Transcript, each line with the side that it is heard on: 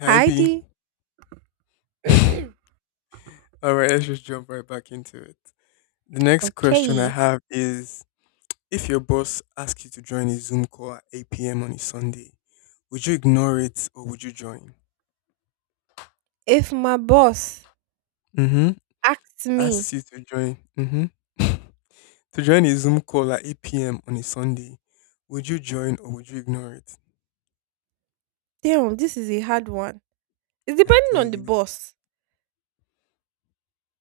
left: Hi B.
right: Heidi.
left: All right, let's just jump right back into it. The next question I
right: Okay.
left: have is, if your boss asks you to join a Zoom call at 8 p.m. on a Sunday, would you ignore it or would you join?
right: If my boss
left: Mm-hmm.
right: asks me...
left: Asks you to join. Mm-hmm. To join a Zoom call at 8 p.m. on a Sunday, would you join or would you ignore it?
right: damn, this is a hard one. It's
left: I
right: depending
left: tell
right: on the
left: you.
right: boss.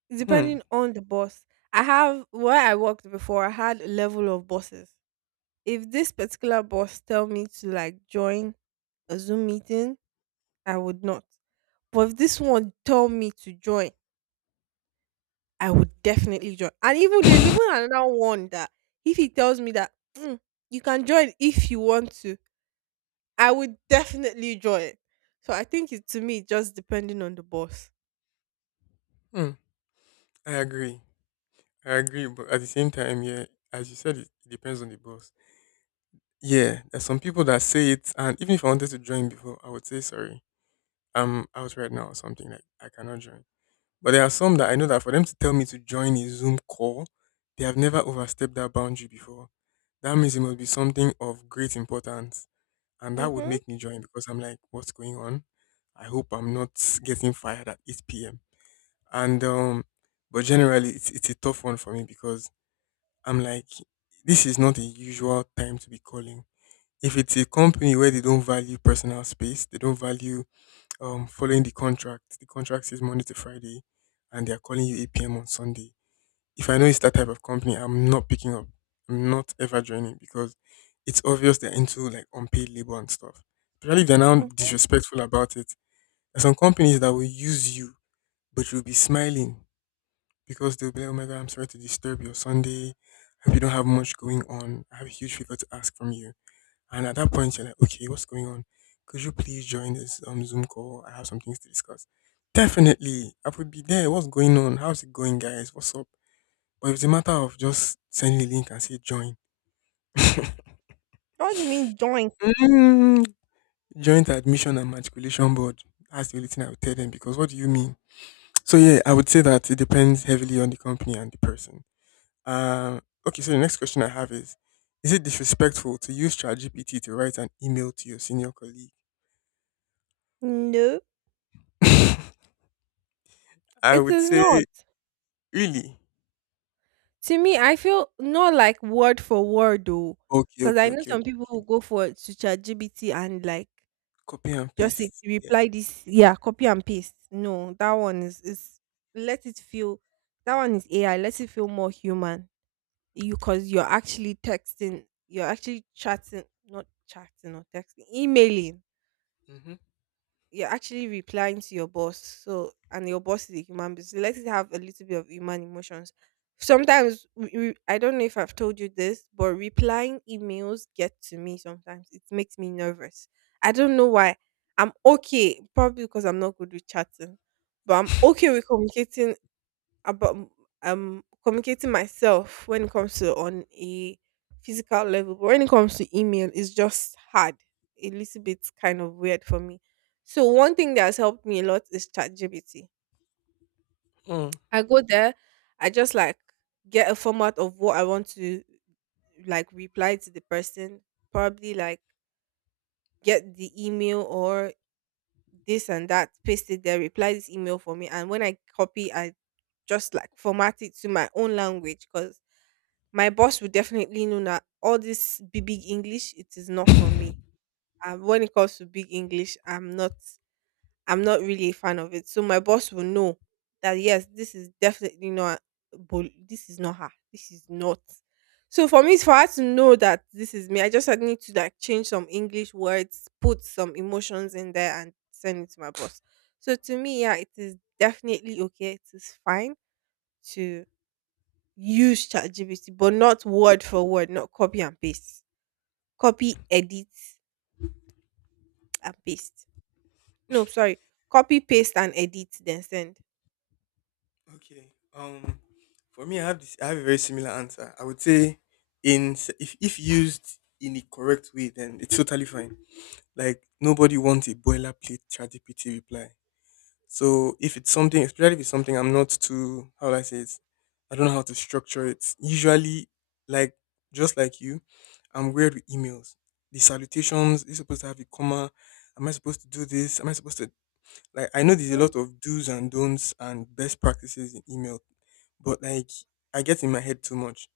right: It's
left: Hmm.
right: depending on the boss. I have, where I worked before, I had a level of bosses. If this particular boss tell me to like join a Zoom meeting, I would not. But if this one tell me to join, I would definitely join. And even there's even another one that if he tells me that, "Mm, you can join if you want to," I would definitely draw it. So I think it's to me just depending on the boss.
left: Hmm. I agree. I agree, but at the same time, yeah, as you said, it depends on the boss. Yeah, there's some people that say it, and even if I wanted to join before, I would say sorry. I'm out right now or something, like I cannot join. But there are some that I know, that for them to tell me to join a Zoom call, they have never overstepped that boundary before. That means it must be something of great importance, and that would
right: Mm-hmm.
left: make me join because I'm like, what's going on? I hope I'm not getting fired at 8 p.m. And But generally, it's a tough one for me because I'm like, this is not a usual time to be calling. If it's a company where they don't value personal space, they don't value following the contract. The contract says Monday to Friday, and they are calling you 8 p.m. on Sunday. If I know it's that type of company, I'm not picking up. I'm not ever joining because it's obvious they're into like unpaid labor and stuff. Especially if they're now
right: Mhm.
left: disrespectful about it. There's some companies that will use you, but you'll be smiling because they'll be like, "Oh my god, I'm sorry to disturb your Sunday. I hope you don't have much going on. I have a huge favor to ask from you." And at that point, you're like, okay, what's going on? Could you please join this Zoom call? I have some things to discuss. Definitely, I will be there. What's going on? How's it going, guys? What's up? But if it's a matter of just sending a link and say join,
right: What do you mean join?
left: mm, joint admission and matriculation board. That's the only thing I would tell them, because what do you mean? So yeah, I would say that it depends heavily on the company and the person. Uh, okay, so the next question I have is: is it disrespectful to use ChatGPT to write an email to your senior colleague?
right: No,
left: I
right: it
left: would
right: is
left: say
right: not.
left: really.
right: To me, I feel not like word for word though,
left: Okay,
right: because
left: okay,
right: I know
left: okay, okay.
right: some people who
left: Okay.
right: go for to ChatGPT and like
left: Copy and
right: just say,
left: paste. Yeah.
right: reply this, yeah, copy and paste. No, that one is let it feel. That one is AI. Let it feel more human. You because you're actually texting, you're actually chatting, not chatting or texting, emailing.
left: Mm-hmm.
right: You're actually replying to your boss. So, and your boss is a human being. So let it have a little bit of human emotions. Sometimes, I don't know if I've told you this, but replying emails get to me sometimes. It makes me nervous. I don't know why. I'm okay, probably because I'm not good with chatting, but I'm okay with communicating about communicating myself when it comes to on a physical level, but when it comes to email, it's just hard, a little bit kind of weird for me. So one thing that has helped me a lot is ChatGPT.
left: Mm.
right: I go there, I just like get a format of what I want to like reply to the person, probably like get the email or this and that, paste it there, reply this email for me. And when I copy, I just like format it to my own language, because my boss will definitely know that all this big, big English, it is not for me. And when it comes to big English, I'm not really a fan of it. So my boss will know that yes, this is definitely not this is not her. This is not. So for me, it's for her to know that this is me. I just had need to like change some English words, put some emotions in there, and send it to my boss. So to me, yeah, it is definitely okay. It is fine to use ChatGPT, but not word for word, not copy and paste. Copy, edit, and paste. No, sorry. Copy, paste, and edit, then send.
left: Okay. Um, for me, I have this. I have a very similar answer. I would say, if used in the correct way, then it's totally fine. Like nobody wants a boilerplate ChatGPT reply. So if it's something, especially if it's something I'm not too, how do I say it? I don't know how to structure it. Usually, like, just like you, I'm weird with emails. The salutations, you're supposed to have a comma. Am I supposed to do this? Am I supposed to like? I know there's a lot
right: Hmm.
left: of do's and don'ts and best practices in email, but like, I get in my head too much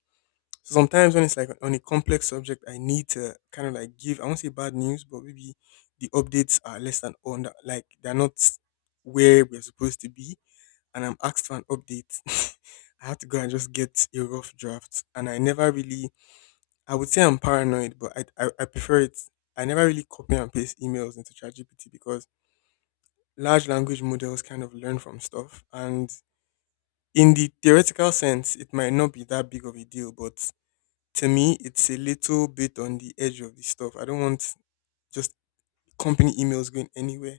left: sometimes when it's like on a complex subject. I need to kind of like give, I won't say bad news, but maybe the updates are less than on that, like they're not where we're supposed to be. And I'm asked for an update. I have to go and just get a rough draft. And I never really, I would say I'm paranoid, but I prefer it. I never really copy and paste emails into ChatGPT because large language models kind of learn from stuff. And in the theoretical sense, it might not be that big of a deal, but to me, it's a little bit on the edge of the stuff. I don't want just company emails going anywhere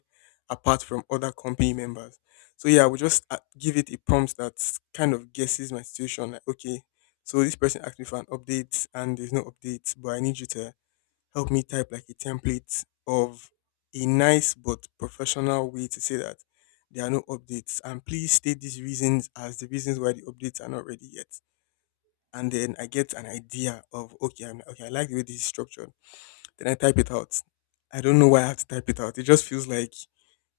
left: apart from other company members. So yeah, I would just give it a prompt that kind of guesses my situation. Like, okay, so this person asked me for an update and there's no update, but I need you to help me type like a template of a nice but professional way to say that there are no updates. And please state these reasons as the reasons why the updates are not ready yet. And then I get an idea of, okay, I'm okay, I like the way this is structured. Then I type it out. I don't know why I have to type it out. It just feels like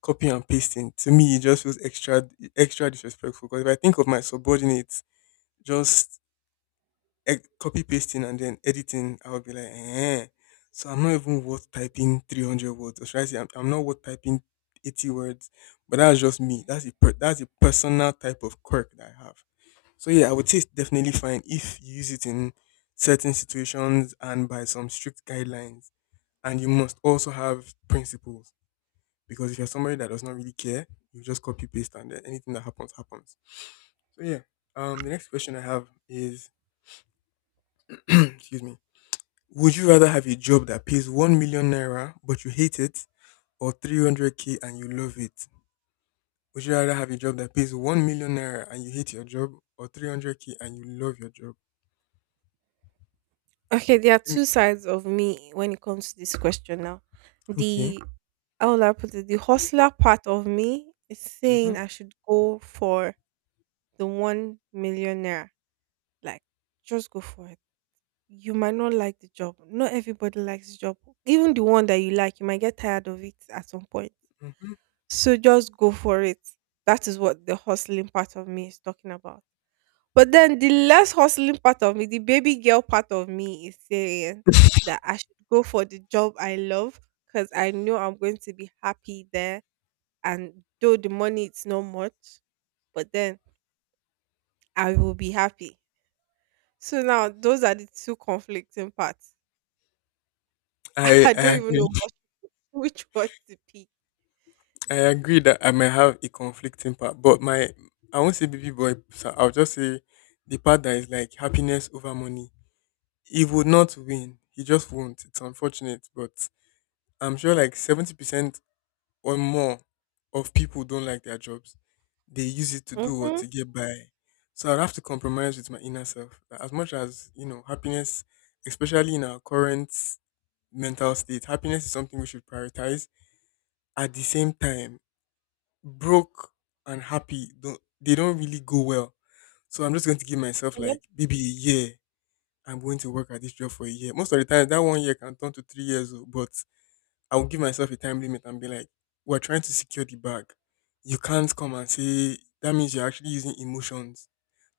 left: copying and pasting. To me, it just feels extra extra disrespectful. Because if I think of my subordinates just copy pasting and then editing, I would be like, eh. So I'm not even worth typing 300 words. Or should I say, I'm not worth typing 80 words. But that's just me. That's a personal type of quirk that I have. So yeah, I would say it's definitely fine if you use it in certain situations and by some strict guidelines. And you must also have principles because if you're somebody that does not really care, you just copy paste and then anything that happens happens. So yeah, the next question I have is, excuse me, would you rather have a job that pays 1 million naira but you hate it, or 300 k and you love it? Would you rather have a job that pays 1 million naira and you hate your job, or 300 k and you love your job?
right: Okay, there are
left: Mm.
right: two sides of me when it comes to this question now.
left: Okay.
right: The How will I put it? The hustler part of me is
left: Mm-hmm.
right: saying I should go for the one millionaire. Like, just go for it. You might not like the job. Not everybody likes the job. Even the one that you like, you might get tired of it at some point.
left: Mm-hmm.
right: So just go for it. That is what the hustling part of me is talking about. But then the less hustling part of me, the baby girl part of me is saying that I should go for the job I love, because I know I'm going to be happy there. And though the money is not much, but then I will be happy. So now those are the two conflicting parts.
left: I
right: I
left: I
right: don't even
left: agree.
right: know what, which one to pick.
left: I agree that I might have a conflicting part, but my, I won't say baby boy. So I'll just say the part that is like happiness over money. He would not win. He just won't. It's unfortunate, but I'm sure like 70% or more of people don't like their jobs. They use it to do what
right: Mm-hmm.
left: to get by. So I'd have to compromise with my inner self. That as much as you know, happiness, especially in our current mental state, happiness is something we should prioritize. At the same time, broke and happy don't, they don't really go well. So I'm just going to give myself
right: Yep.
left: like maybe a year. I'm going to work at this job for a year. Most of the time, that 1 year can turn to 3 years, oh, but I will give myself a time limit and be like, we're trying to secure the bag. You can't come and say, that means you're actually using emotions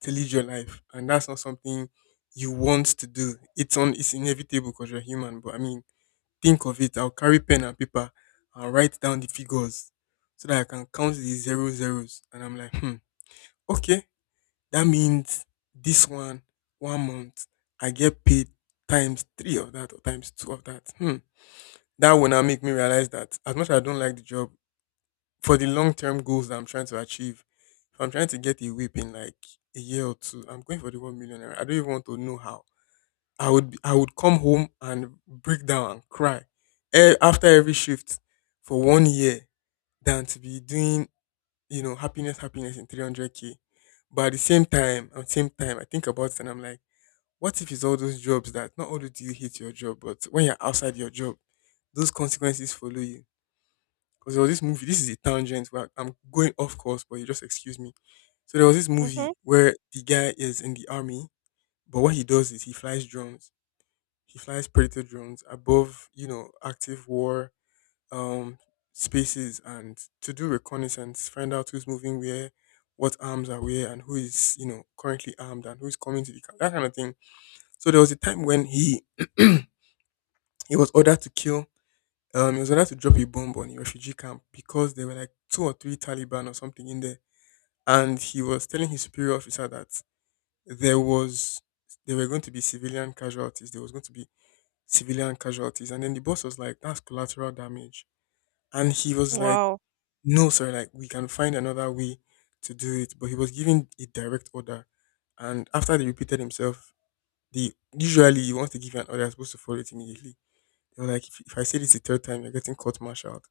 left: to lead your life, and that's not something you want to do. It's inevitable because you're human. But I mean, think of it, I'll carry pen and paper and write down the figures so that I can count the zero zeros. And I'm like, hmm, okay, that means this one, 1 month, I get paid times three of that or times two of that. Hmm. That will now make me realize that as much as I don't like the job, for the long term goals that I'm trying to achieve, if I'm trying to get a whip in like a year or two, I'm going for the 1 million. Naira. I don't even want to know how. I would come home and break down and cry after every shift for 1 year than to be doing, you know, happiness happiness in 300k. But at the same time, at the same time, I think about it and I'm like, what if it's all those jobs that not only do you hate your job, but when you're outside your job, those consequences follow you. Because there was this movie, this is a tangent, where I'm going off course, but you just excuse me. So there was this
right: Mm-hmm.
left: movie where the guy is in the army, but what he does is he flies drones. He flies predator drones above, you know, active war um, spaces, and to do reconnaissance, find out who's moving where, what arms are where, and who is, you know, currently armed and who's coming to the camp, that kind of thing. So there was a time when he he was ordered to kill. He was ordered to drop a bomb on a refugee camp because there were like two or three Taliban or something in there, and he was telling his superior officer that there was there were going to be civilian casualties. There was going to be civilian casualties. And then the boss was like, that's collateral damage. And he was like,
right: Wow.
left: no, sir, like we can find another way to do it. But he was giving a direct order. And after they repeated himself, the, usually he wants to give you an order, you're supposed to follow it immediately. They were like, if I say this the third time, you're getting court martialed.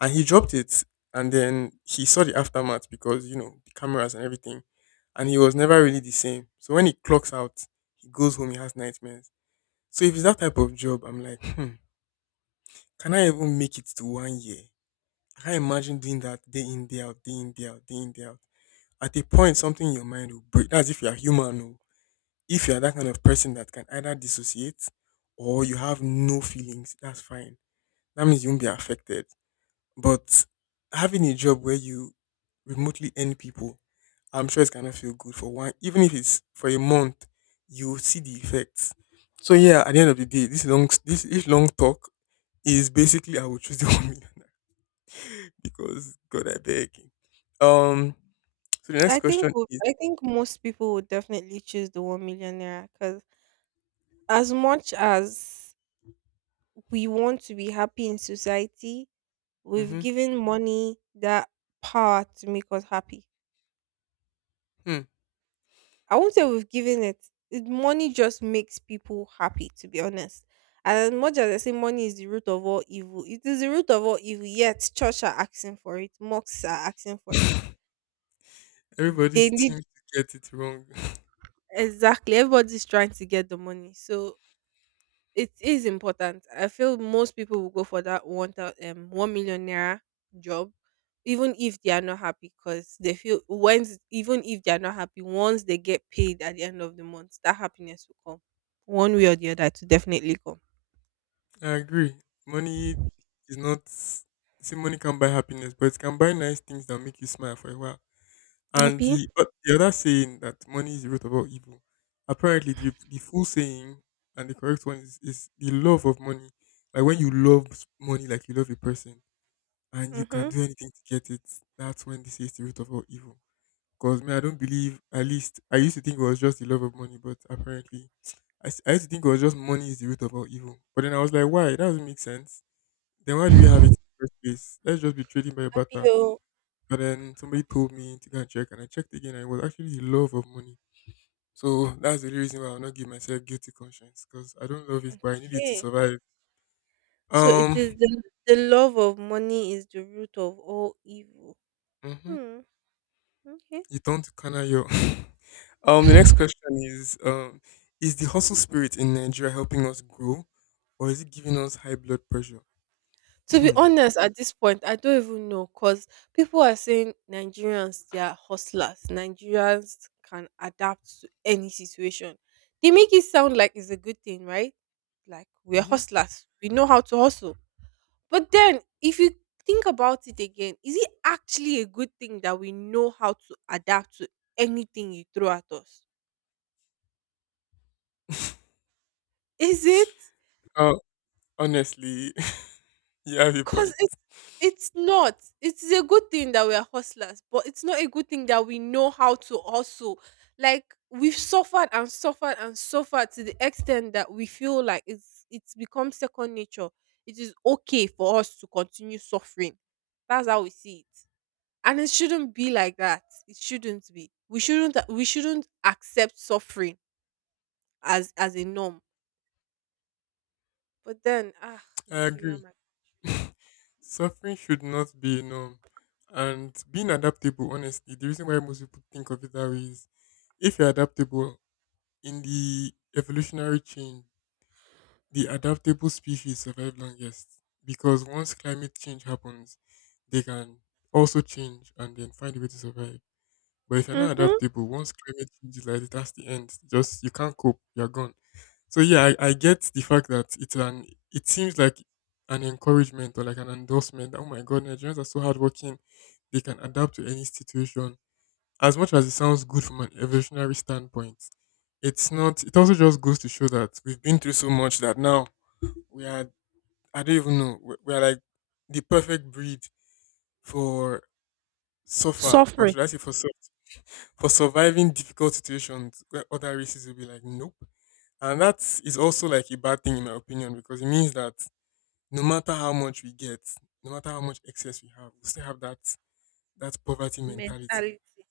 left: And he dropped it. And then he saw the aftermath because, you know, the cameras and everything. And he was never really the same. So when he clocks out, he goes home, he has nightmares. So if it's that type of job, I'm like, can I even make it to 1 year? I can't imagine doing that day in, day out, day in, day out, day in, day out. At a point, something in your mind will break. That's if you're human. Oh. If you're that kind of person that can either dissociate or you have no feelings, that's fine. That means you won't be affected. But having a job where you remotely end people, I'm sure it's gonna feel good for one. Even if it's for a month, you'll see the effects. So yeah, at the end of the day, this long talk is basically I will choose the 1,000,000, because God, I beg. Um, so the next question is,
right: I think most people would definitely choose the one millionaire, because as much as we want to be happy in society, we've
left: mm-hmm,
right: given money that power to make us happy. I won't say we've given it. Money just makes people happy, to be honest. And as much as I say money is the root of all evil, it is the root of all evil. Yet church are asking for it, mosques are asking for it.
left: hmm. Everybody
right: They need
left: seems to get it wrong.
right: Exactly, everybody's trying to get the money. So it is important. I feel most people will go for that 1 million naira job, even if they are not happy, because they feel once even if they are not happy, once they get paid at the end of the month, that happiness will come, one way or the other. To definitely come.
left: I agree. Money is not. Say money can buy happiness, but it can buy nice things that make you smile for a while. And
right: Happy.
left: the the other saying that money is the root of all evil. Apparently, the full saying and the correct one is the love of money. Like when you love money, like you love a person, and you can
right: Mm-hmm.
left: do anything to get it. That's when they say it's the root of all evil. Cause me, I don't believe. At least I used to think it was just the love of money, but apparently I used to think it was just money is the root of all evil. But then I was like, why? That doesn't make sense. Then why do we have it in the first place? Let's just be trading by
right: Happy,
left: butter. But then somebody told me to go and check, and I checked again, and it was actually the love of money. So that's the only reason why I'll not give myself guilty conscience, cause I don't love it, but I need it to
right: okay.
left: survive.
right: So it is,
left: Um.
right: the love of money is the root of all evil.
left: Mhm.
right: Hmm. Okay.
left: You don't kana yo. The next question is, is the hustle spirit in Nigeria helping us grow, or is it giving us high blood pressure?
right: To be
left: Hmm.
right: honest, at this point, I don't even know, because people are saying Nigerians, they are hustlers. Nigerians can adapt to any situation. They make it sound like it's a good thing, right? Like we're
left: Hmm.
right: hustlers, we know how to hustle. But then, if you think about it again, is it actually a good thing that we know how to adapt to anything you throw at us? Is it?
left: Uh, honestly, you have a
right: 'Cause
left: point.
right: it's not. It is a good thing that we are hustlers, but it's not a good thing that we know how to hustle. Like, we've suffered and suffered and suffered to the extent that we feel like it's become second nature. It is okay for us to continue suffering. That's how we see it. And it shouldn't be like that. It shouldn't be. We shouldn't accept suffering as a norm. But then, ah,
left: I
right: Nigeria,
left: agree.
right: my...
left: Suffering should not be a norm. And being adaptable, honestly, the reason why most people think of it that way is if you're adaptable in the evolutionary chain, the adaptable species survive longest because once climate change happens, they can also change and then find a way to survive. But if you're not
right: Mhm.
left: adaptable, once climate change is like that's the end. Just you can't cope, you're gone. So yeah, I get the fact that it's an it seems like an encouragement or like an endorsement, that, oh my god, Nigerians are so hardworking, they can adapt to any situation. As much as it sounds good from an evolutionary standpoint, it's not it also just goes to show that we've been through so much that now we are I don't even know. We're like the perfect breed for suffer, or
right: Suffering.
left: should I say for for surviving difficult situations where other races will be like, nope. And that is also like a bad thing in my opinion because it means that no matter how much we get, no matter how much excess we have, we still have that poverty mentality.
right: Mentality.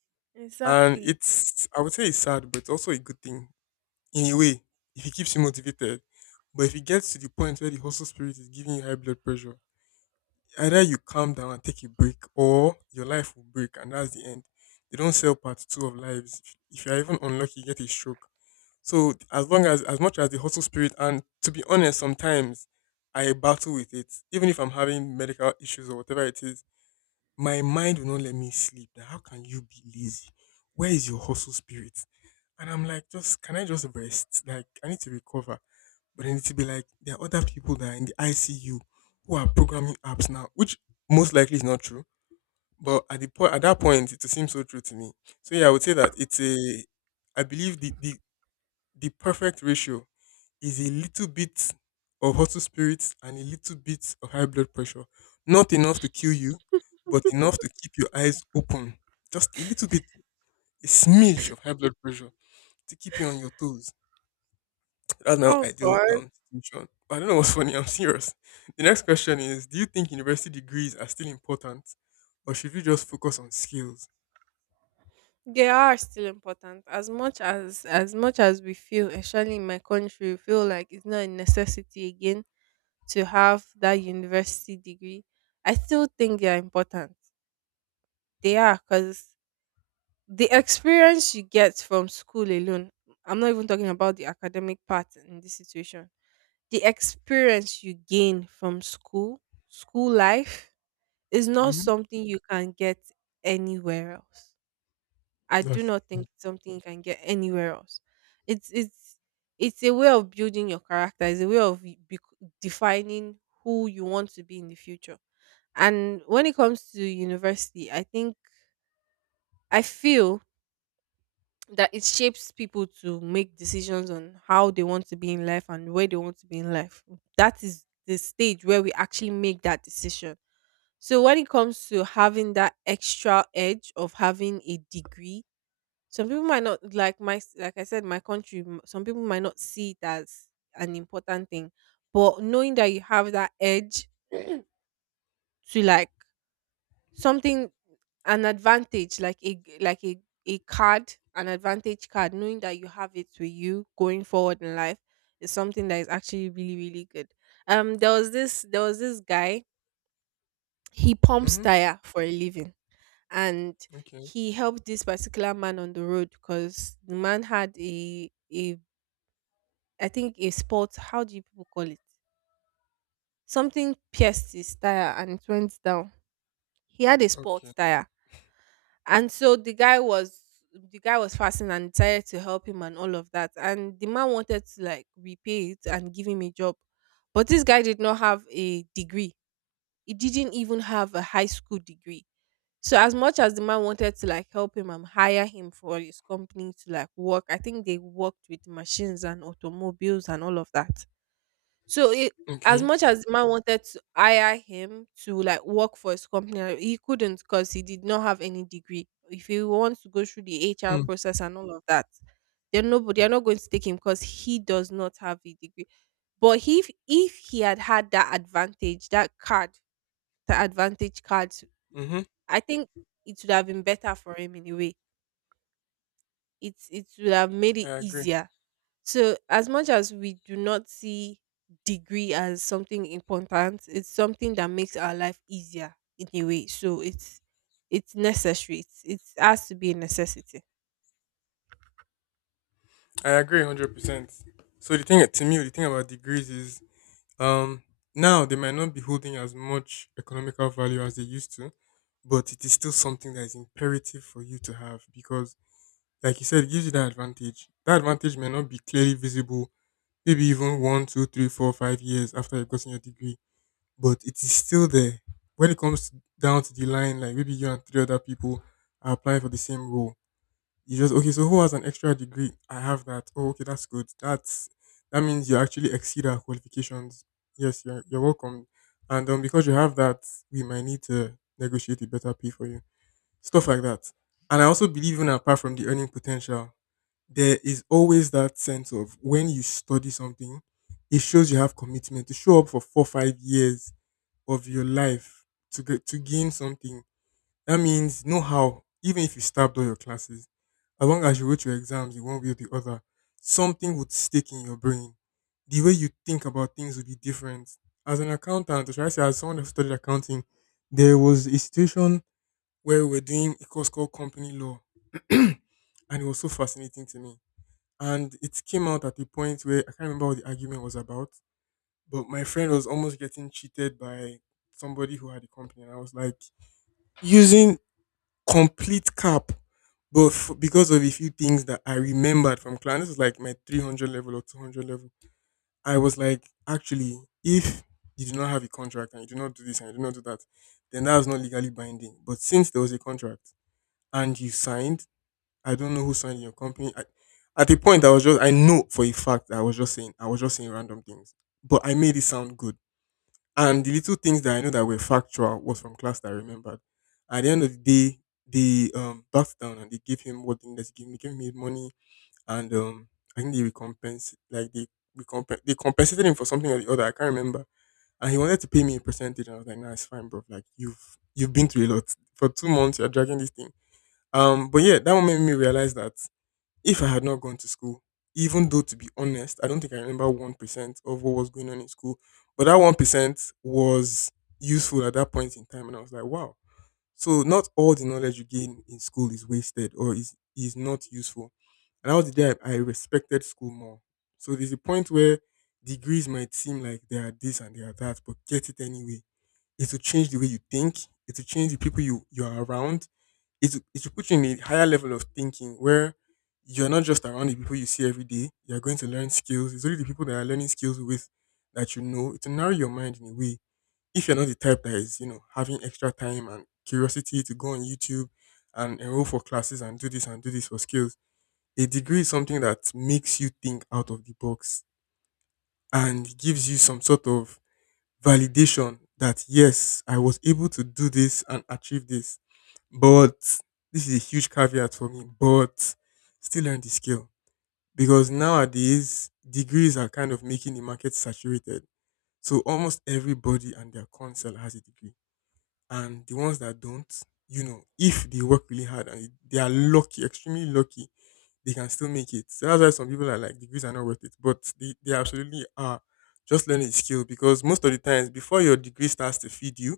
left: And
right: Exactly.
left: it's I would say it's sad, but it's also a good thing in a way if it keeps you motivated. But if it gets to the point where the hustle spirit is giving you high blood pressure, either you calm down and take a break or your life will break and that's the end. They don't sell part two of lives. If you're even unlucky, you get a stroke. So as long as much as the hustle spirit and to be honest, sometimes I battle with it. Even if I'm having medical issues or whatever it is, my mind will not let me sleep. That how can you be lazy? Where is your hustle spirit? And I'm like, just can I just rest? Like I need to recover. But then it'll be like there are other people that are in the ICU who are programming apps now, which most likely is not true. But at that point it seems so true to me. So yeah, I would say that it's a I believe the perfect ratio is a little bit of hustle spirits and a little bit of high blood pressure. Not enough to kill you, but enough to keep your eyes open. Just a little bit, a smidge of high blood pressure to keep you on your toes. That's now I
right: Oh
left: do
right: God,
left: situation. But I don't know what's funny. I'm serious. The next question is: do you think university degrees are still important, or should we just focus on skills?
right: they are still important. As much as we feel, especially in my country, we feel like it's not a necessity again to have that university degree. I still think they are important. They are, because the experience you get from school alone. I'm not even talking about the academic part in this situation. The experience you gain from school, school life. It's not
left: Mm-hmm.
right: something you can get anywhere else. I do
left: That's
right: not think
left: true.
right: it's something you can get anywhere else. It's it's it's a way of building your character. It's a way of y- bec defining who you want to be in the future. And when it comes to university, I feel that it shapes people to make decisions on how they want to be in life and where they want to be in life. That is the stage where we actually make that decision. So when it comes to having that extra edge of having a degree, some people might not like my, like I said, my country. Some people might not see it as an important thing, but knowing that you have that edge to like something, an advantage, like a g- like a card, an advantage card, knowing that you have it with you going forward in life is something that is actually really really good. There was this guy. He pumps
left: Mm-hmm.
right: tire for a living, and
left: Okay.
right: he helped this particular man on the road because the man had a, I think, a spot. How do you people call it? Something pierced his tire and it went down. He had a spot
left: Okay.
right: tire, and so the guy was fasting and decided to help him and all of that. And the man wanted to like repay it and give him a job, but this guy did not have a degree. He didn't even have a high school degree. So as much as the man wanted to like help him and hire him for his company to like work, I think they worked with machines and automobiles and all of that. So it, as
left: Okay.
right: much as the man wanted to hire him to like work for his company, he couldn't, because he did not have any degree. If he wants to go through the HR
left: Mm.
right: process and all of that, they're nobody. They're not going to take him because he does not have a degree. But if he had had that advantage, that card, the advantage card,
left: Mm-hmm.
right: I think it would have been better for him in a way. It would have made
left: I
right: it
left: agree.
right: easier. So as much as we do not see degree as something important, it's something that makes our life easier in a way. So it's necessary. It has to be a necessity.
left: I agree 100%. So the thing to me, the thing about degrees is um now they might not be holding as much economical value as they used to, but it is still something that is imperative for you to have because like you said, it gives you that advantage. That advantage may not be clearly visible, maybe even one, two, three, four, 5 years after you've gotten your degree, but it is still there. When it comes down to the line, like maybe you and three other people are applying for the same role, you just okay. So who has an extra degree? I have that. Oh, okay, that's good. That's that means you actually exceed our qualifications. Yes, you're welcome. And because you have that, we might need to negotiate a better pay for you. Stuff like that. And I also believe in apart from the earning potential there is always that sense of when you study something, it shows you have commitment to show up for four, 5 years of your life to get to gain something. That means know how, even if you stabbed all your classes, as long as you wrote your exams in one way or the other, something would stick in your brain. The way you think about things would be different. As an accountant, or should I say as someone who studied accounting, there was a situation where we were doing a course called company law, and it was so fascinating to me and it came out at a point where I can't remember what the argument was about, but my friend was almost getting cheated by somebody who had a company, and I was like using complete cap, but because of a few things that I remembered from class, this was like my 300 level or 200 level. I was like, actually, if you do not have a contract and you do not do this and you do not do that, then that is not legally binding. But since there was a contract and you signed, I don't know who signed in your company. I, at the point, I know for a fact that I was just saying random things, but I made it sound good. And the little things that I know that were factual was from class that I remembered. At the end of the day, they backed down and they gave him what they needed to gave me his money, and I think they recompense, they compensated him for something or the other. I can't remember. And he wanted to pay me a percentage, and I was like, "Nah, it's fine, bro. Like you've been through a lot for 2 months. You're dragging this thing." But yeah, that moment made me realize that if I had not gone to school, even though to be honest, I don't think I remember 1% of what was going on in school, but that 1% was useful at that point in time. And I was like, wow. So not all the knowledge you gain in school is wasted or is not useful. And that was the day I respected school more. So there's a point where degrees might seem like they are this and they are that, but get it anyway. It will change the way you think. It will change the people you are around it should put you in a higher level of thinking where you're not just around the people you see every day. You're going to learn skills. It's only the people that are learning skills with that. It will narrow your mind in a way. If you're not the type that is, having extra time and curiosity to go on YouTube and enroll for classes and do this for skills, a degree is something that makes you think out of the box and gives you some sort of validation that yes, I was able to do this and achieve this. But this is a huge caveat for me, but still learn the skill because nowadays degrees are kind of making the market saturated. So almost everybody and their counsel has a degree and the ones that don't, if they work really hard and they are lucky, extremely lucky, they can still make it. So that's why some people are like degrees are not worth it, but they absolutely are. Just learning a skill because most of the times before your degree starts to feed you,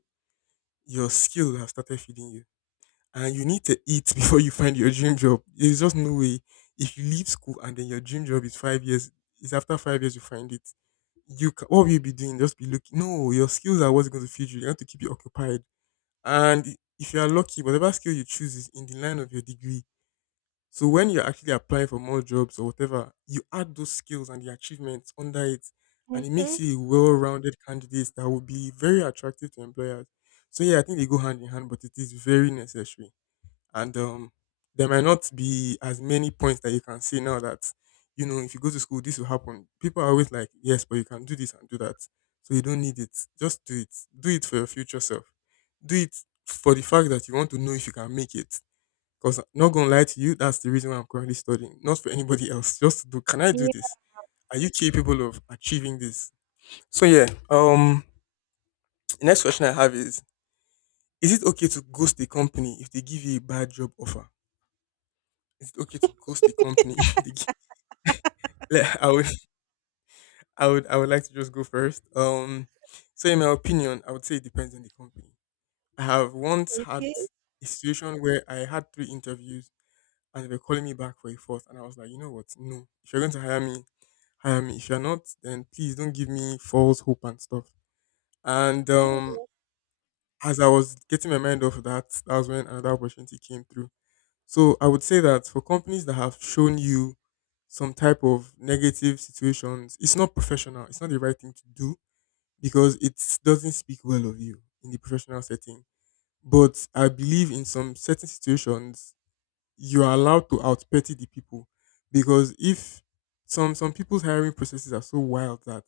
left: your skill has started feeding you, and you need to eat before you find your dream job. There's just no way if you leave school and then your dream job is 5 years, is after 5 years you find it. You ca What will you be doing? Just be looking. No, your skills are what's going to feed you. You have to keep you occupied and if you are lucky, whatever skill you choose is in the line of your degree. So when you're actually applying for more jobs or whatever, you add those skills and the achievements under it, and it
right: Mm-hmm.
left: makes you a well-rounded candidate that will be very attractive to employers. So yeah, I think they go hand in hand, but it is very necessary and there might not be as many points that you can say now that if you go to school this will happen. People are always like, yes, but you can do this and do that, so you don't need it. Just do it. Do it for your future self. Do it for the fact that you want to know if you can make it, because not gonna lie to you, that's the reason why I'm currently studying, not for anybody else. Just to do, can I do
right: Yeah.
left: this? Are you capable of achieving this? So yeah, the next question I have is it okay to ghost the company if they give you a bad job offer? Is it okay to ghost the company? The g- like, I would like to just go first. So in my opinion, I would say it depends on the company. I have once had
right: Okay.
left: a situation where I had three interviews and they were calling me back for a fourth, and I was like, you know what? No, if you're going to hire me, hire me. If you're not, then please don't give me false hope and stuff. And
right: Mm.
left: as I was getting my mind off that, that was when another opportunity came through. So I would say that for companies that have shown you some type of negative situations, it's not professional. It's not the right thing to do because it doesn't speak well of you in the professional setting. But I believe in some certain situations, you are allowed to outpetty the people because if some people's hiring processes are so wild that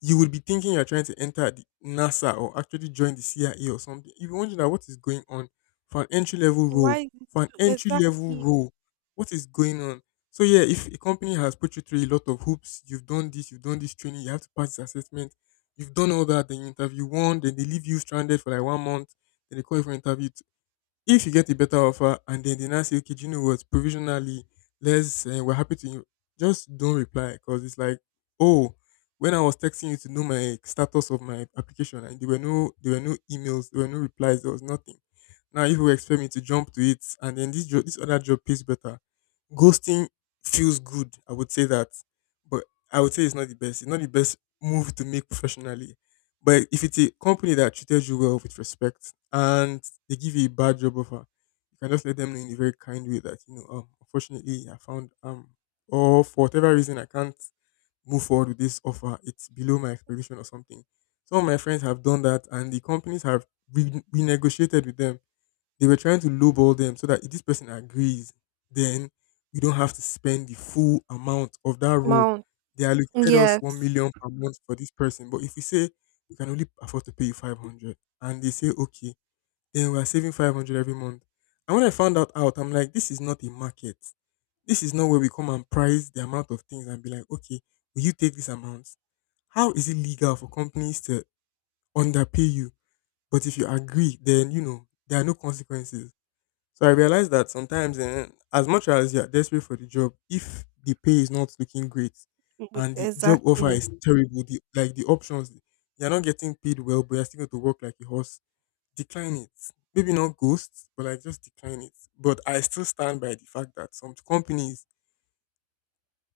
left: you would be thinking you're trying to enter the NASA or actually join the CIA or something. You'd be wondering that what is going on for an entry level role.
right: Why is
left: For an entry level
right: exactly.
left: role, what is going on? So yeah, if a company has put you through a lot of hoops, you've done this training, you have to pass this assessment, you've done all that, then you interview one, then they leave you stranded for like 1 month, then they call you for interview. If you get a better offer and then they now say, okay, do you know what? Provisionally, we're happy to, you. Just don't reply because it's like, oh, when I was texting you to know my status of my application and there were no emails, there were no replies, there was nothing. Now if you expect me to jump to it, and then this job, this other job pays better. Ghosting feels good. I would say that, but I would say it's not the best. It's not the best move to make professionally. But if it's a company that treated you well with respect and they give you a bad job offer, you can just let them know in a very kind way that, unfortunately I found or for whatever reason I can't move forward with this offer. It's below my expectation or something. Some of my friends have done that and the companies have renegotiated with them. They were trying to lowball them so that if this person agrees, then you don't have to spend the full amount of that role.
right: Amount?
left: They allocated us one
right: Yes.
left: million per month for this person, but if we say we can only afford to pay you 500, and they say okay, then we are saving 500 every month. And when I found that out, I'm like, this is not a market. This is not where we come and price the amount of things and be like, okay, will you take this amount? How is it legal for companies to underpay you? But if you agree, then you know there are no consequences. So I realized that sometimes, eh, as much as you're desperate for the job, if the pay is not looking great
right: Mm.
left: and the job offer
right: Exactly.
left: is terrible, the, like the options, you're not getting paid well, but you're still going to work like a horse, decline it. Maybe not ghost, but like just decline it. But I still stand by the fact that some companies,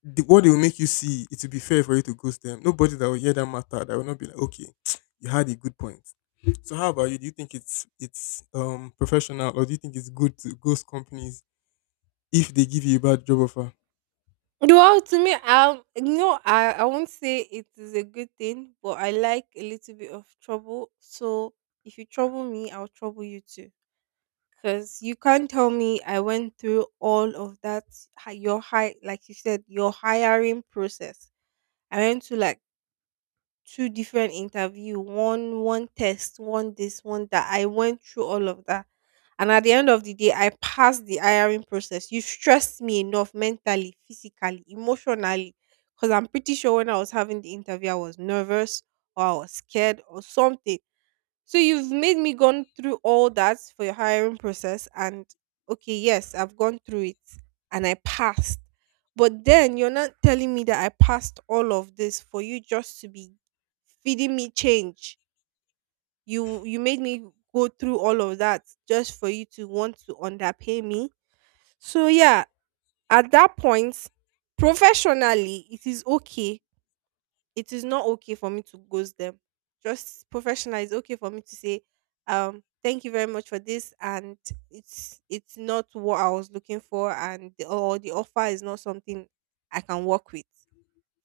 left: the, what they will make you see, it will be fair for you to ghost them. Nobody that will hear that matter, that will not be like, okay, you had a good point. So how about you? Do you think it's professional, or do you think it's good to ghost companies if they give you a bad job offer?
right: Well, to me, no, I won't say it is a good thing, but I like a little bit of trouble. So if you trouble me, I'll trouble you too. Because you can't tell me I went through all of that, your high, like you said, your hiring process. I went to like two different interview, one test, one this, one that. I went through all of that. And at the end of the day, I passed the hiring process. You stressed me enough mentally, physically, emotionally. Because I'm pretty sure when I was having the interview, I was nervous or I was scared or something. So you've made me gone through all that for your hiring process, and okay, yes, I've gone through it and I passed. But then you're not telling me that I passed all of this for you just to be feeding me change. You made me go through all of that just for you to want to underpay me. So yeah, at that point, professionally, it is not okay for me to ghost them. Just professionally, it's okay for me to say, thank you very much for this, and it's not what I was looking for, and or the offer is not something I can work with.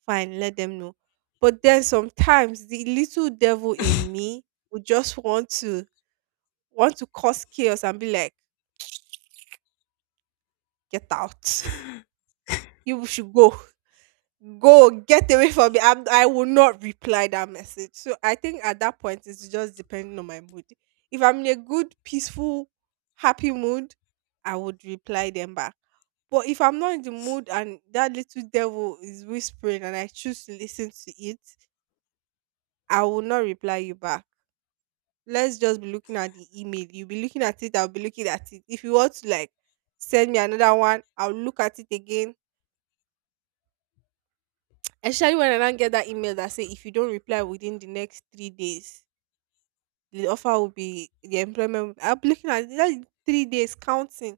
right: Fine, let them know. But then sometimes the little devil in me would just want to cause chaos and be like, get out. You should go. Get away from me. I will not reply that message. So I think at that point it's just depending on my mood. If I'm in a good, peaceful, happy mood, I would reply them back. But if I'm not in the mood, and that little devil is whispering, and I choose to listen to it, I will not reply you back. Let's just be looking at the email, you'll be looking at it, I'll be looking at it. If you want to like send me another one, I'll look at it again. Especially when I now get that email that say if you don't reply within the next 3 days, the offer will be the employment. I'll be looking at that 3 days counting.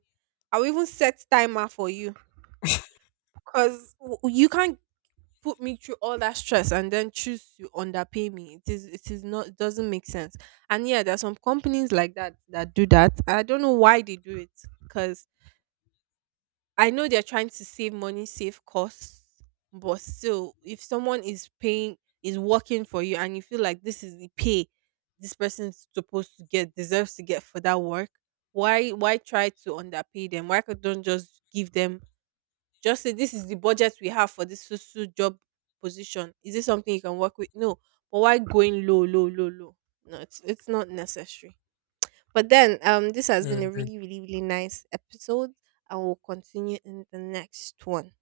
right: I'll even set timer for you, because you can't put me through all that stress and then choose to underpay me. It is, it is not, it doesn't make sense. And yeah, there are some companies like that that do that. I don't know why they do it, because I know they're trying to save money, save costs, but still, if someone is paying, is working for you, and you feel like this is the pay this person is supposed to get, deserves to get for that work, why try to underpay them? Why could Don't just give them, just say this is the budget we have for this so job position? Is this something you can work with? No, but why going low, low, low, low? No, it's not necessary. But then, this
left: I
right: has been a
left: agree.
right: really, really, really nice episode, and we'll continue in the next one.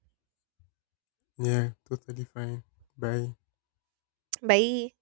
left: Yeah, totally fine. Bye.
right: Bye.